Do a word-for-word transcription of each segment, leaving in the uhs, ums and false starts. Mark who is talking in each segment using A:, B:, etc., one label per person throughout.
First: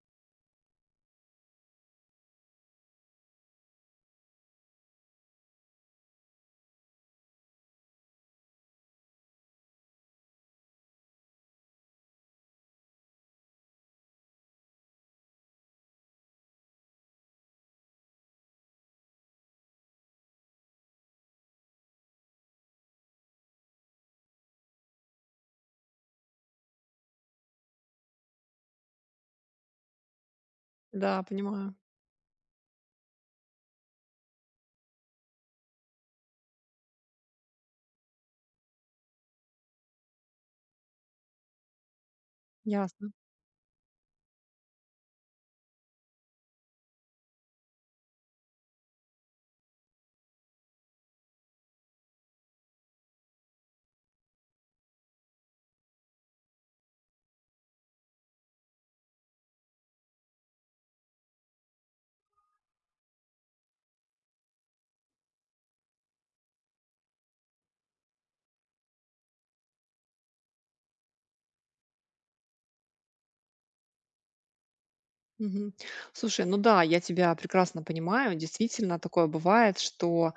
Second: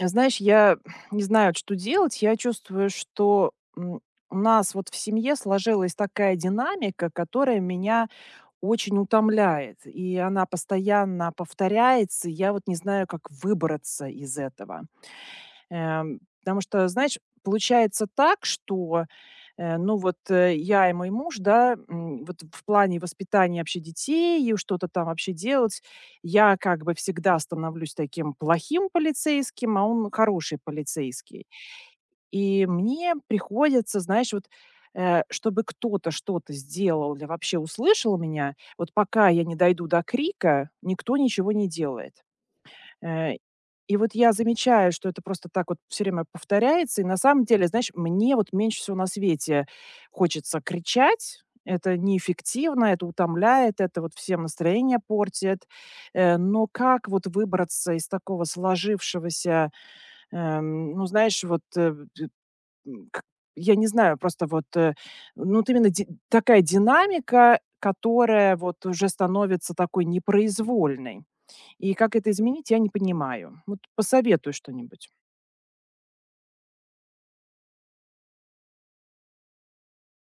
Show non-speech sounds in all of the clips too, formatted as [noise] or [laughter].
A: Знаешь, я не знаю, вот что делать. Я чувствую, что м, у нас вот в семье сложилась такая динамика, которая меня очень утомляет. И она постоянно повторяется. и Я вот не знаю, как выбраться из этого. Эм, потому что, знаешь, получается так, что, э, ну, вот, э, я и мой муж, да, м, вот в плане воспитания вообще детей и что-то там вообще делать, я как бы всегда становлюсь таким плохим полицейским, а он хороший
B: Да,
A: полицейский.
B: понимаю.
A: И мне приходится, знаешь, вот, э, чтобы кто-то что-то сделал или вообще услышал меня, вот пока я не дойду до крика, никто ничего не делает.
B: Ясно.
A: Э, и вот я замечаю, что это просто так вот все время повторяется. И на самом деле, знаешь, мне вот меньше всего на свете хочется кричать. Это неэффективно, это утомляет, это вот всем настроение портит. Э, но как вот выбраться из такого сложившегося, эм, ну, знаешь, вот, э, м, к я не знаю, просто вот, э, ну, вот именно ди такая динамика, которая вот уже становится такой непроизвольной. И как это изменить, я не понимаю. Вот посоветуй что-нибудь.
B: Мгм. Слушай, ну да, я тебя прекрасно понимаю. Действительно, такое бывает, что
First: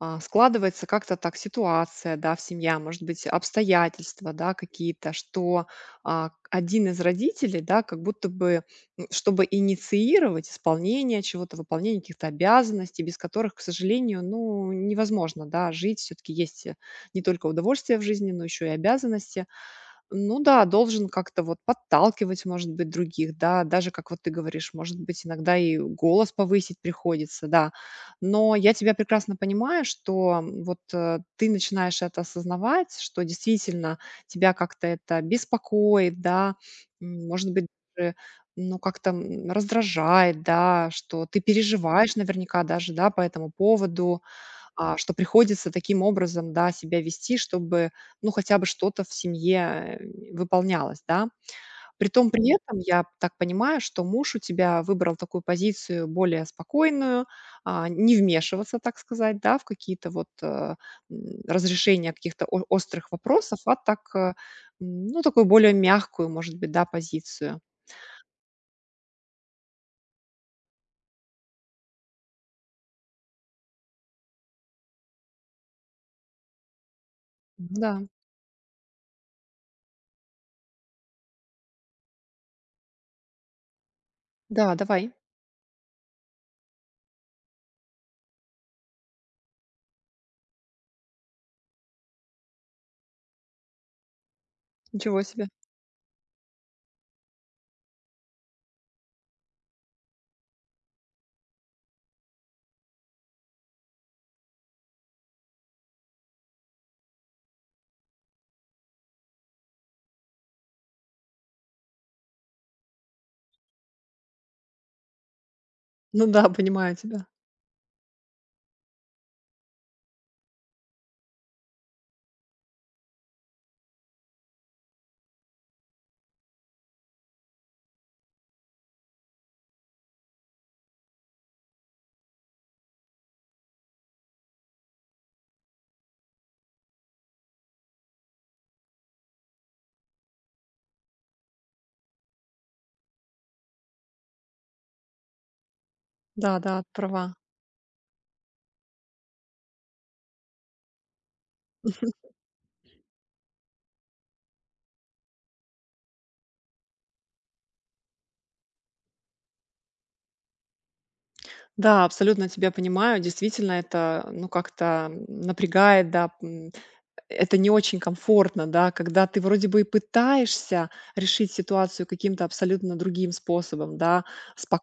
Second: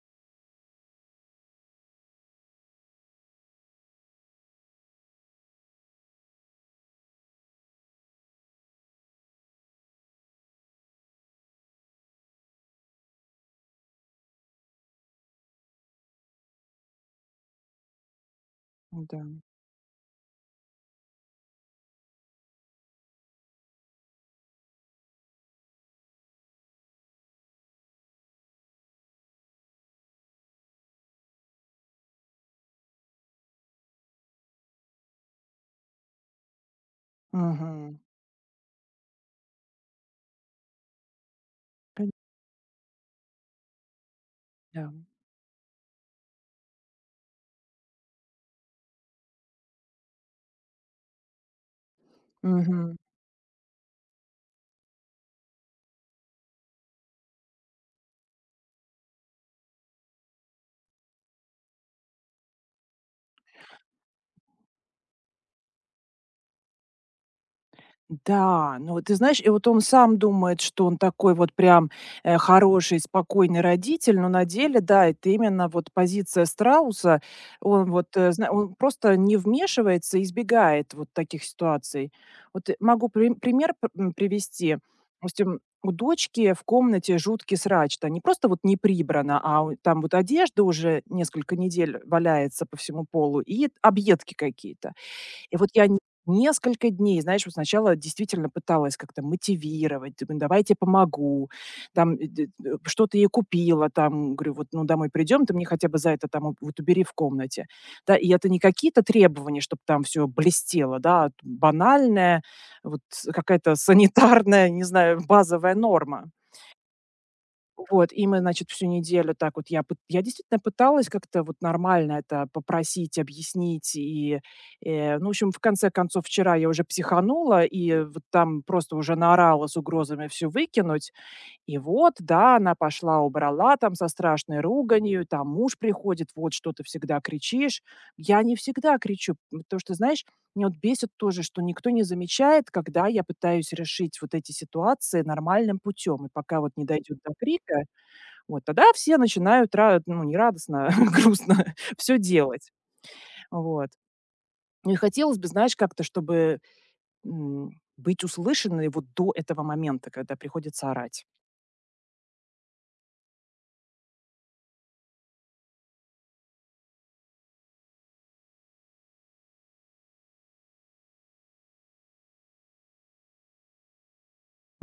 B: а, складывается как-то так ситуация, да, в семье, а может быть, обстоятельства, да, какие-то, что а, один из родителей, да, как будто бы, м, чтобы инициировать исполнение чего-то, выполнение каких-то обязанностей, без которых, к сожалению, ну, невозможно, да, жить. Все-таки есть э, не только удовольствие в жизни, но еще и
A: Да.
B: обязанности. Ну да, должен как-то вот подталкивать, может быть, других, да, даже, как вот ты говоришь, может быть, иногда и голос повысить приходится, да. Но я тебя прекрасно понимаю, что м, вот э, ты начинаешь это осознавать, что действительно тебя как-то это беспокоит, да, м, может быть,
A: Мгм.
B: даже, ну, как-то м, раздражает, да, что ты
A: Пон
B: переживаешь наверняка даже, да, по этому поводу,
A: Да.
B: а, что приходится таким образом, да, себя вести, чтобы, ну, хотя бы что-то в семье э, выполнялось, да. Притом при этом
A: Мгм.
B: я так понимаю, что муж у тебя выбрал такую позицию более спокойную, а, не вмешиваться, так сказать, да, в какие-то вот э, м, разрешения каких-то о- острых вопросов, а так, э, м, ну, такую более мягкую, может быть, да, позицию.
A: Да, ну вот ты знаешь, и вот он сам думает, что он такой вот прям, э, хороший, спокойный родитель, но на деле, да, это именно вот позиция страуса.
B: Ну
A: Он
B: да,
A: вот, э, зна он просто не вмешивается, избегает вот таких ситуаций. Вот э, могу при пример п м,
B: да,
A: привести.
B: давай.
A: Допустим, у дочки в комнате жуткий срач. То Не просто вот не прибрано, а у там вот одежда уже несколько недель валяется по всему полу и объедки какие-то.
B: Ничего себе.
A: И вот я н несколько дней, знаешь, вот сначала действительно пыталась как-то мотивировать, думаю: "Давай помогу". Там, э, д э, что-то ей купила, там, говорю: "Вот, ну, домой придем, ты мне хотя бы за это там у вот убери в комнате". Да, и это не какие-то требования, чтобы там все блестело, да, а т банальная вот с- какая-то санитарная, [laughs] не знаю, базовая норма.
B: Ну да, понимаю тебя.
A: Вот, и мы, значит, всю неделю так вот я пыт я действительно пыталась как-то вот нормально это попросить, объяснить и, э, ну, в общем, в конце концов, вчера я уже психанула и вот там просто уже наорала с угрозами всё выкинуть. И вот, да, она пошла, убрала там со страшной руганью, там муж приходит: "Вот что ты всегда кричишь". Я не всегда кричу, потому что, знаешь, меня вот бесит тоже, что никто не замечает, когда я пытаюсь решить вот эти ситуации нормальным путем. И
B: Да,
A: пока вот
B: да,
A: не дойдет
B: права.
A: до крика вот, тогда все начинают ра ну, не радостно, [laughs] грустно [laughs] все делать. Вот. И хотелось бы, знаешь, как-то, чтобы, м, быть услышанной вот до этого момента, когда приходится орать.
B: Да, абсолютно тебя понимаю. Действительно, это, ну, как-то м, напрягает, да, м, это не очень комфортно, да, когда ты вроде бы и пытаешься решить ситуацию каким-то абсолютно другим способом, да,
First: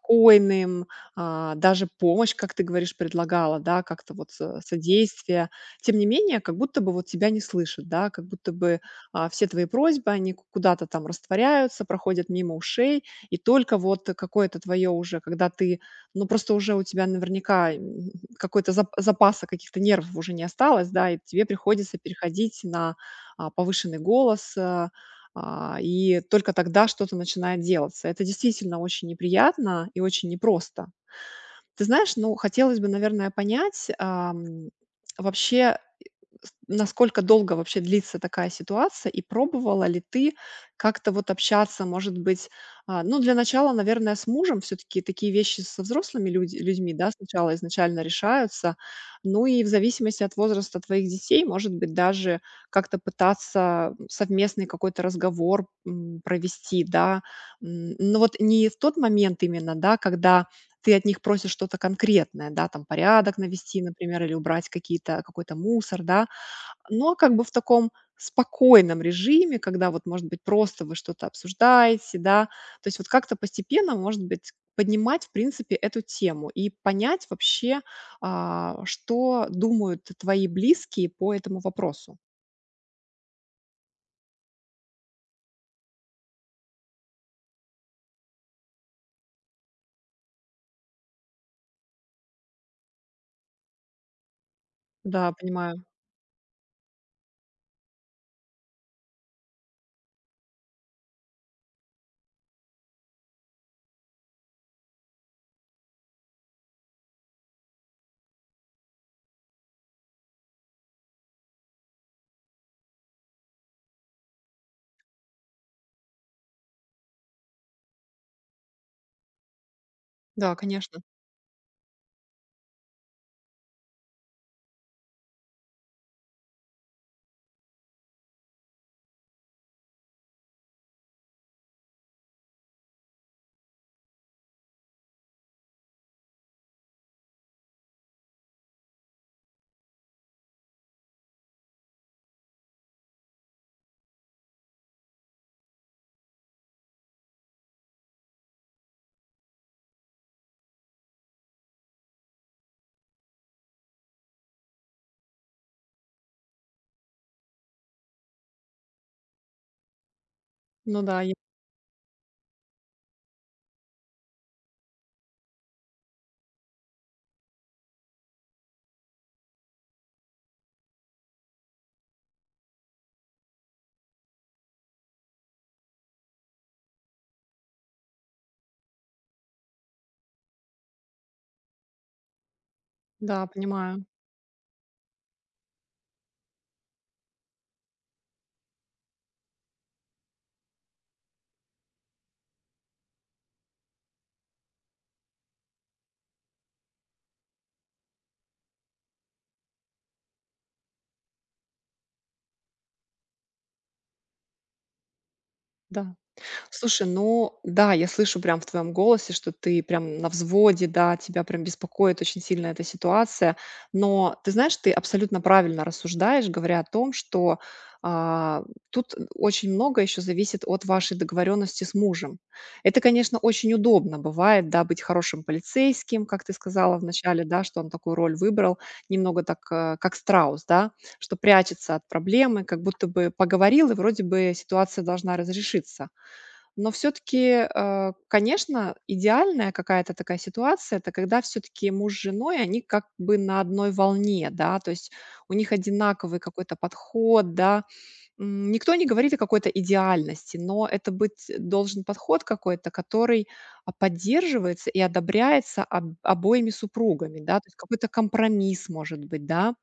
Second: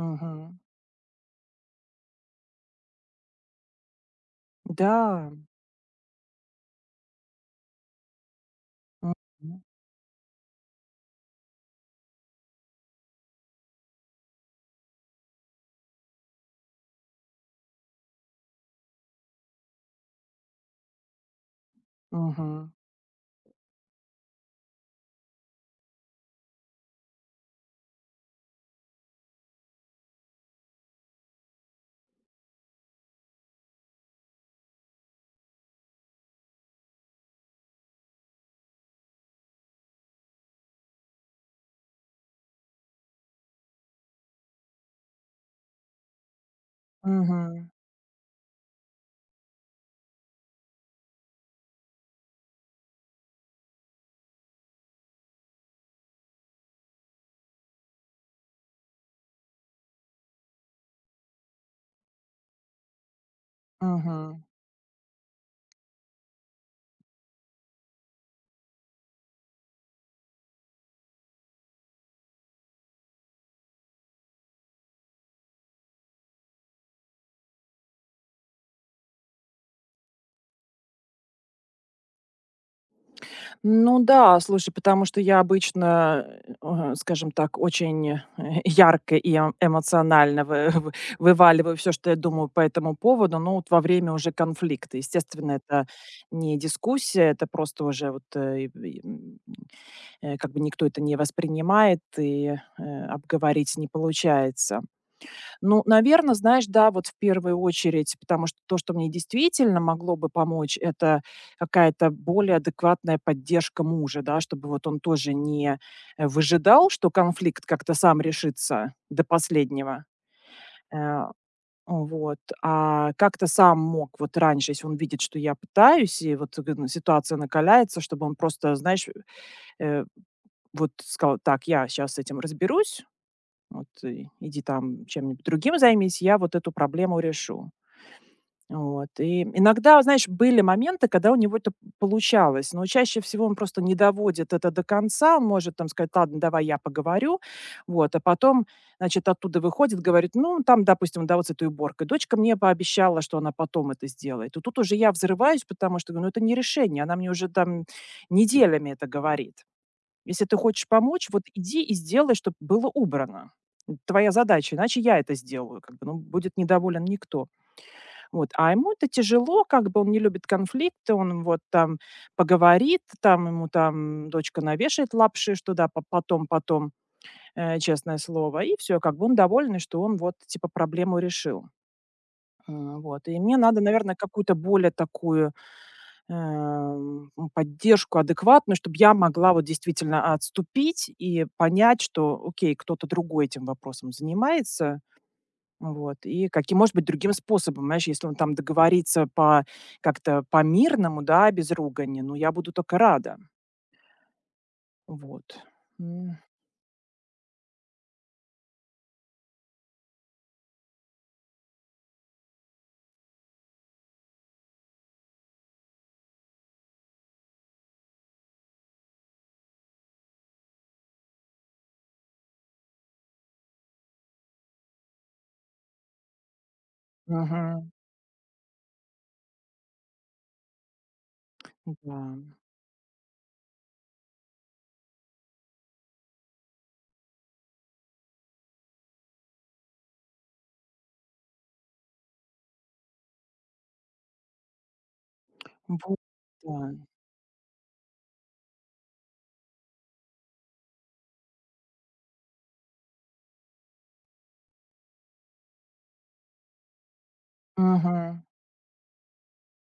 A: Мгм.
B: а, даже помощь, как ты говоришь, предлагала, да, как-то вот со-
A: Да.
B: содействие. Тем не менее, как будто бы вот тебя не слышат, да, как будто бы а, все
A: Мгм.
B: твои просьбы, они ку- куда-то там растворяются, проходят мимо ушей, и только вот какое-то твое уже, когда ты, ну, просто уже у тебя наверняка [laughs] какой-то зап запаса каких-то нервов уже не осталось, да, и тебе приходится переходить
A: Мгм.
B: на, а, повышенный голос, э, а, и только тогда что-то начинает делаться. Это действительно очень неприятно и очень непросто. Ты знаешь, ну, хотелось бы, наверное, понять, ам, вообще, с насколько долго вообще длится такая ситуация, и пробовала ли ты как-то вот общаться, может быть, а, ну, для начала, наверное, с мужем все-таки такие вещи со взрослыми людь- людьми, да, сначала
A: Мгм.
B: изначально решаются, ну и в зависимости от возраста твоих детей, может быть, даже как-то пытаться совместный какой-то разговор м, провести, да. М, но вот не в тот момент именно, да, когда ты от них просишь что-то конкретное, да, там порядок навести, например, или
A: Мгм.
B: убрать какие-то, какой-то мусор, да, но как бы в таком спокойном режиме, когда вот, может быть, просто вы что-то обсуждаете, да. То есть вот как-то постепенно, может быть, поднимать, в принципе, эту тему и понять вообще, а, что думают твои близкие по этому вопросу.
A: Ну да, слушай, потому что я обычно, э, э, скажем так, очень, э, ярко и эм эмоционально вы вы вываливаю все, что я думаю по этому поводу, но вот во время уже конфликта.
B: Да,
A: Естественно,
B: понимаю.
A: это не дискуссия, это просто уже вот, э, и и, м, э, как бы никто это не воспринимает и, э, обговорить не получается. Ну, наверное, знаешь, да, вот в первую очередь, потому что то, что мне действительно могло бы помочь, это какая-то более адекватная поддержка мужа, да, чтобы вот он тоже не, э, выжидал, что конфликт как-то сам решится до последнего.
B: Да, конечно.
A: Э, вот, а как-то сам мог вот раньше, если он видит, что я пытаюсь, и вот, г ситуация накаляется, чтобы он просто, знаешь, э, вот сказал: "Так, я сейчас с этим разберусь". Вот и иди там чем-нибудь другим займись, я вот эту проблему решу. Вот. И иногда, знаешь, были моменты, когда у него это получалось, но чаще всего он просто не доводит это до конца, он может там сказать, ладно, давай я поговорю, вот, а потом, значит, оттуда выходит, говорит, ну, там, допустим, да, вот с этой уборкой, дочка мне пообещала, что она потом это сделает, и тут уже я взрываюсь, потому что, говорю, ну, это не решение, она мне уже там неделями это говорит. Если ты хочешь
B: Ну да,
A: помочь,
B: я
A: вот иди и сделай, чтобы было убрано. Твоя задача, иначе я это сделаю, как бы, ну, будет недоволен никто. Вот, а ему это тяжело, как бы он не любит конфликты, он вот там поговорит, там ему там дочка навешает лапши, что да, по- потом, потом, э, честное слово, и все, как бы он доволен, что он вот типа проблему решил. М, Вот, и
B: да,
A: мне надо,
B: понимаю.
A: наверное, какую-то более такую Эм, м, поддержку адекватную, чтобы я могла вот действительно отступить и понять, что, окей, кто-то другой этим вопросом занимается, вот, и каким, может быть, другим способом, знаешь, если он там договорится по как-то по-мирному, да, без ругани, ну, я буду только рада, вот.
B: Да.
A: М,
B: Слушай, ну да, я слышу прям в твоем голосе, что ты прям на взводе, да, тебя прям беспокоит очень сильно эта ситуация. Но ты знаешь, ты абсолютно правильно рассуждаешь, говоря о том, что а, тут очень много еще зависит от вашей договоренности с мужем. Это, конечно, очень удобно бывает, да, быть хорошим полицейским, как ты сказала вначале, да, что он
A: мгм,
B: такую роль выбрал, немного так, э, как страус, да, что прячется от
A: да,
B: проблемы, как будто бы поговорил, и вроде бы ситуация должна разрешиться. Но все таки конечно, идеальная какая-то такая ситуация — это когда все таки муж с женой, они как бы на одной волне, да, то есть у них
A: вот,
B: одинаковый какой-то
A: да,
B: подход, да. М, никто не говорит о какой-то идеальности, но это быть э, должен подход какой-то, который, а, поддерживается и одобряется об обоими супругами, да. То есть какой-то
A: мгм,
B: компромисс, может быть, да.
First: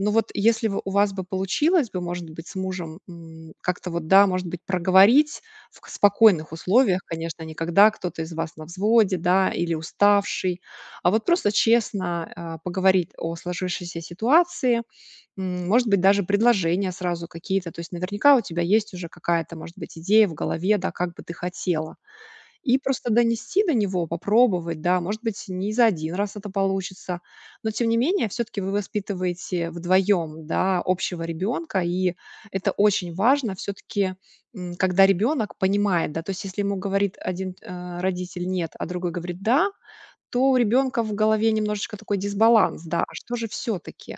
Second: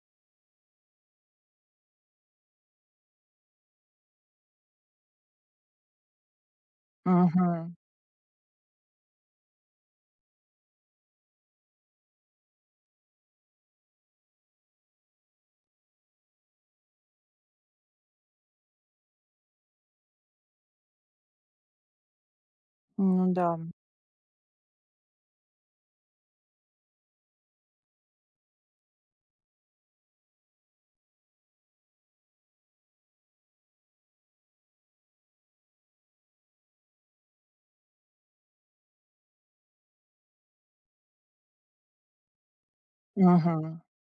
B: Ну вот если бы у вас бы получилось бы, может быть, с мужем, м, как-то вот, да, может быть, проговорить в к спокойных условиях, конечно, а не
A: мгм,
B: когда кто-то из вас на взводе, да, или уставший, а вот просто честно, а, поговорить о сложившейся ситуации, м, может быть, даже предложения сразу какие-то. То есть наверняка у тебя есть уже какая-то, может быть, идея в голове, да, как бы ты хотела. И просто
A: ну да,
B: донести до него, попробовать, да, может быть, не за один раз это получится, но тем не менее все таки вы воспитываете вдвоем, да, общего ребенка, и это очень важно все таки когда ребенок понимает, да. То есть если ему говорит один э, родитель "нет", а другой говорит "да", то у ребенка в голове немножечко такой дисбаланс, да, а что же все
A: мгм,
B: таки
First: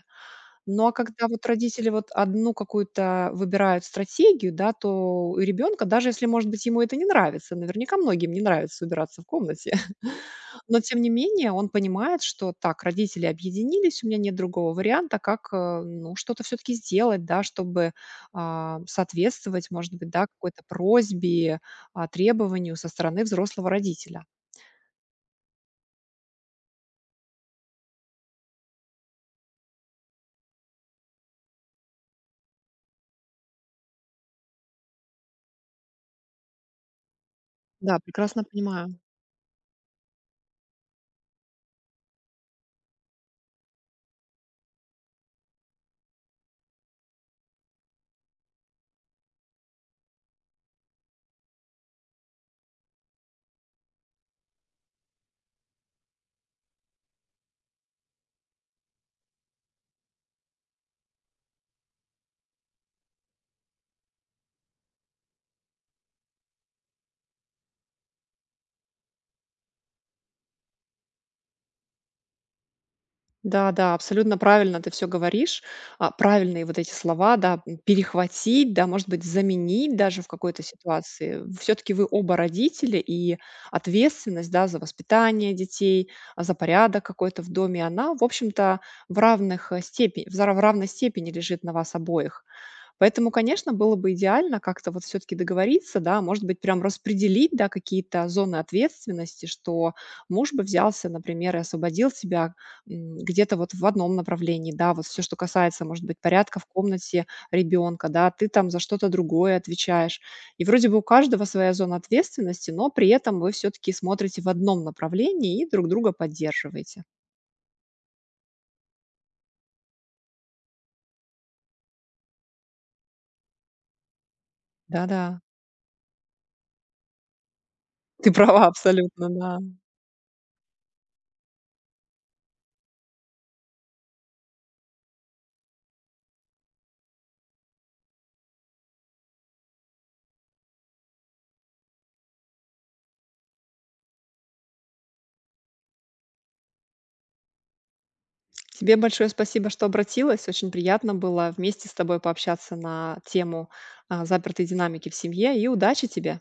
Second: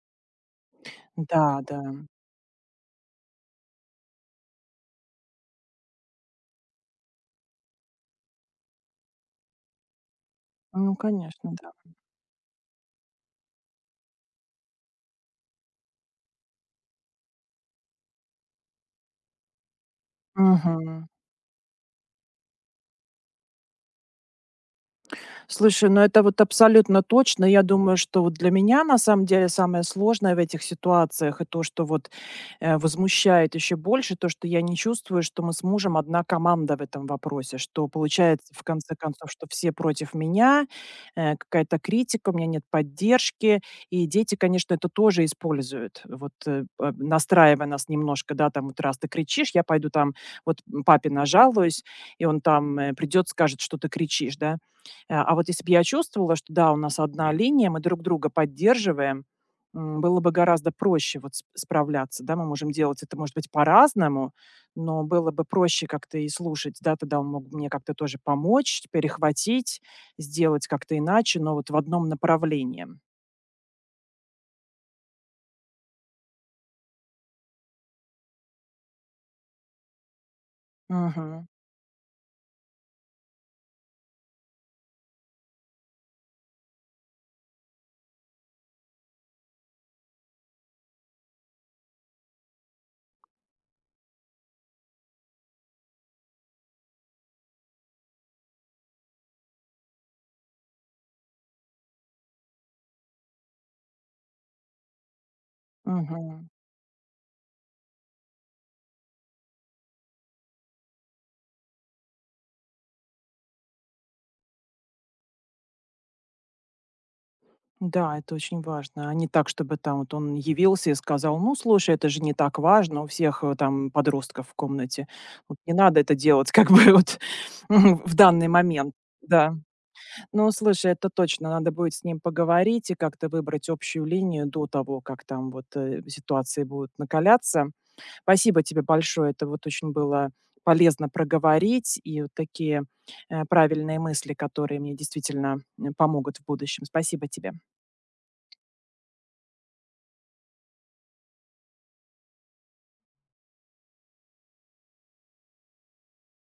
B: ну, а когда вот
A: да-да,
B: родители вот одну какую-то выбирают стратегию, да, то у ребенка, даже если, может быть, ему это не нравится, наверняка многим не нравится убираться в комнате, [laughs] но
A: ну,
B: тем не
A: конечно,
B: менее он
A: да,
B: понимает, что так, родители объединились, у меня нет другого варианта, как, э, ну, что-то все-таки сделать, да, чтобы а, соответствовать, может быть, да, какой-то
A: мгм.
B: просьбе, а, требованию со стороны взрослого родителя.
A: Слушай, ну это вот абсолютно точно. Я думаю, что вот для меня на самом деле самое сложное в этих ситуациях и то, что вот э, возмущает еще больше, то, что я не чувствую, что мы с мужем одна команда в этом вопросе, что
B: Да, прекрасно
A: получается в конце
B: понимаю.
A: концов, что все против меня, э, какая-то критика, у меня нет поддержки, и дети, конечно, это тоже используют, вот э, э, настраивая нас немножко, да, там вот раз ты кричишь, я пойду там вот м, папе нажалуюсь, и он там э, придет, скажет, что ты кричишь, да. Э, а вот если бы я чувствовала, что да, у нас одна линия, мы друг друга поддерживаем, м, было бы гораздо проще вот сп справляться, да. Мы можем делать это, может быть, по-разному, но было бы проще как-то и слушать, да. Тогда он мог бы мне как-то тоже помочь, перехватить, сделать как-то иначе, но вот в одном направлении.
B: Да, да, абсолютно правильно ты все говоришь. А, правильные вот эти слова, да, м, перехватить, да, может быть, заменить даже в какой-то ситуации.
A: Мгм.
B: Все таки вы оба родители, и ответственность, да, за воспитание детей, а, за порядок какой-то в доме, она, в общем-то, в равных, э, в зара в равной степени лежит на вас обоих. Поэтому, конечно, было бы идеально как-то вот все таки договориться, да, может быть, прям распределить, да, какие-то зоны ответственности, что муж бы взялся, например, и освободил себя м, где-то вот в одном направлении, да, вот все, что касается, может быть,
A: Мгм.
B: порядка в комнате ребенка, да, ты там за что-то другое отвечаешь. И вроде бы у каждого своя зона ответственности, но при этом вы все таки смотрите в одном направлении и друг друга поддерживаете.
A: Да, это очень важно. А не так, чтобы там вот он явился и сказал, ну, слушай, это же не так важно, у всех э, там подростков в комнате.
B: Да-да,
A: Вот не надо это делать [laughs] как бы вот [laughs] в
B: ты
A: данный
B: права
A: момент.
B: абсолютно,
A: Да.
B: да.
A: Ну, слушай, это точно, надо будет с ним поговорить и как-то выбрать общую линию до того, как там вот э, ситуации будут накаляться. Спасибо тебе большое, это вот очень было полезно проговорить и вот такие э, правильные мысли, которые мне действительно э, помогут в будущем. Спасибо тебе.
B: Тебе большое спасибо, что обратилась. Очень приятно было вместе с тобой пообщаться на тему а, запертой динамики в семье. И удачи тебе!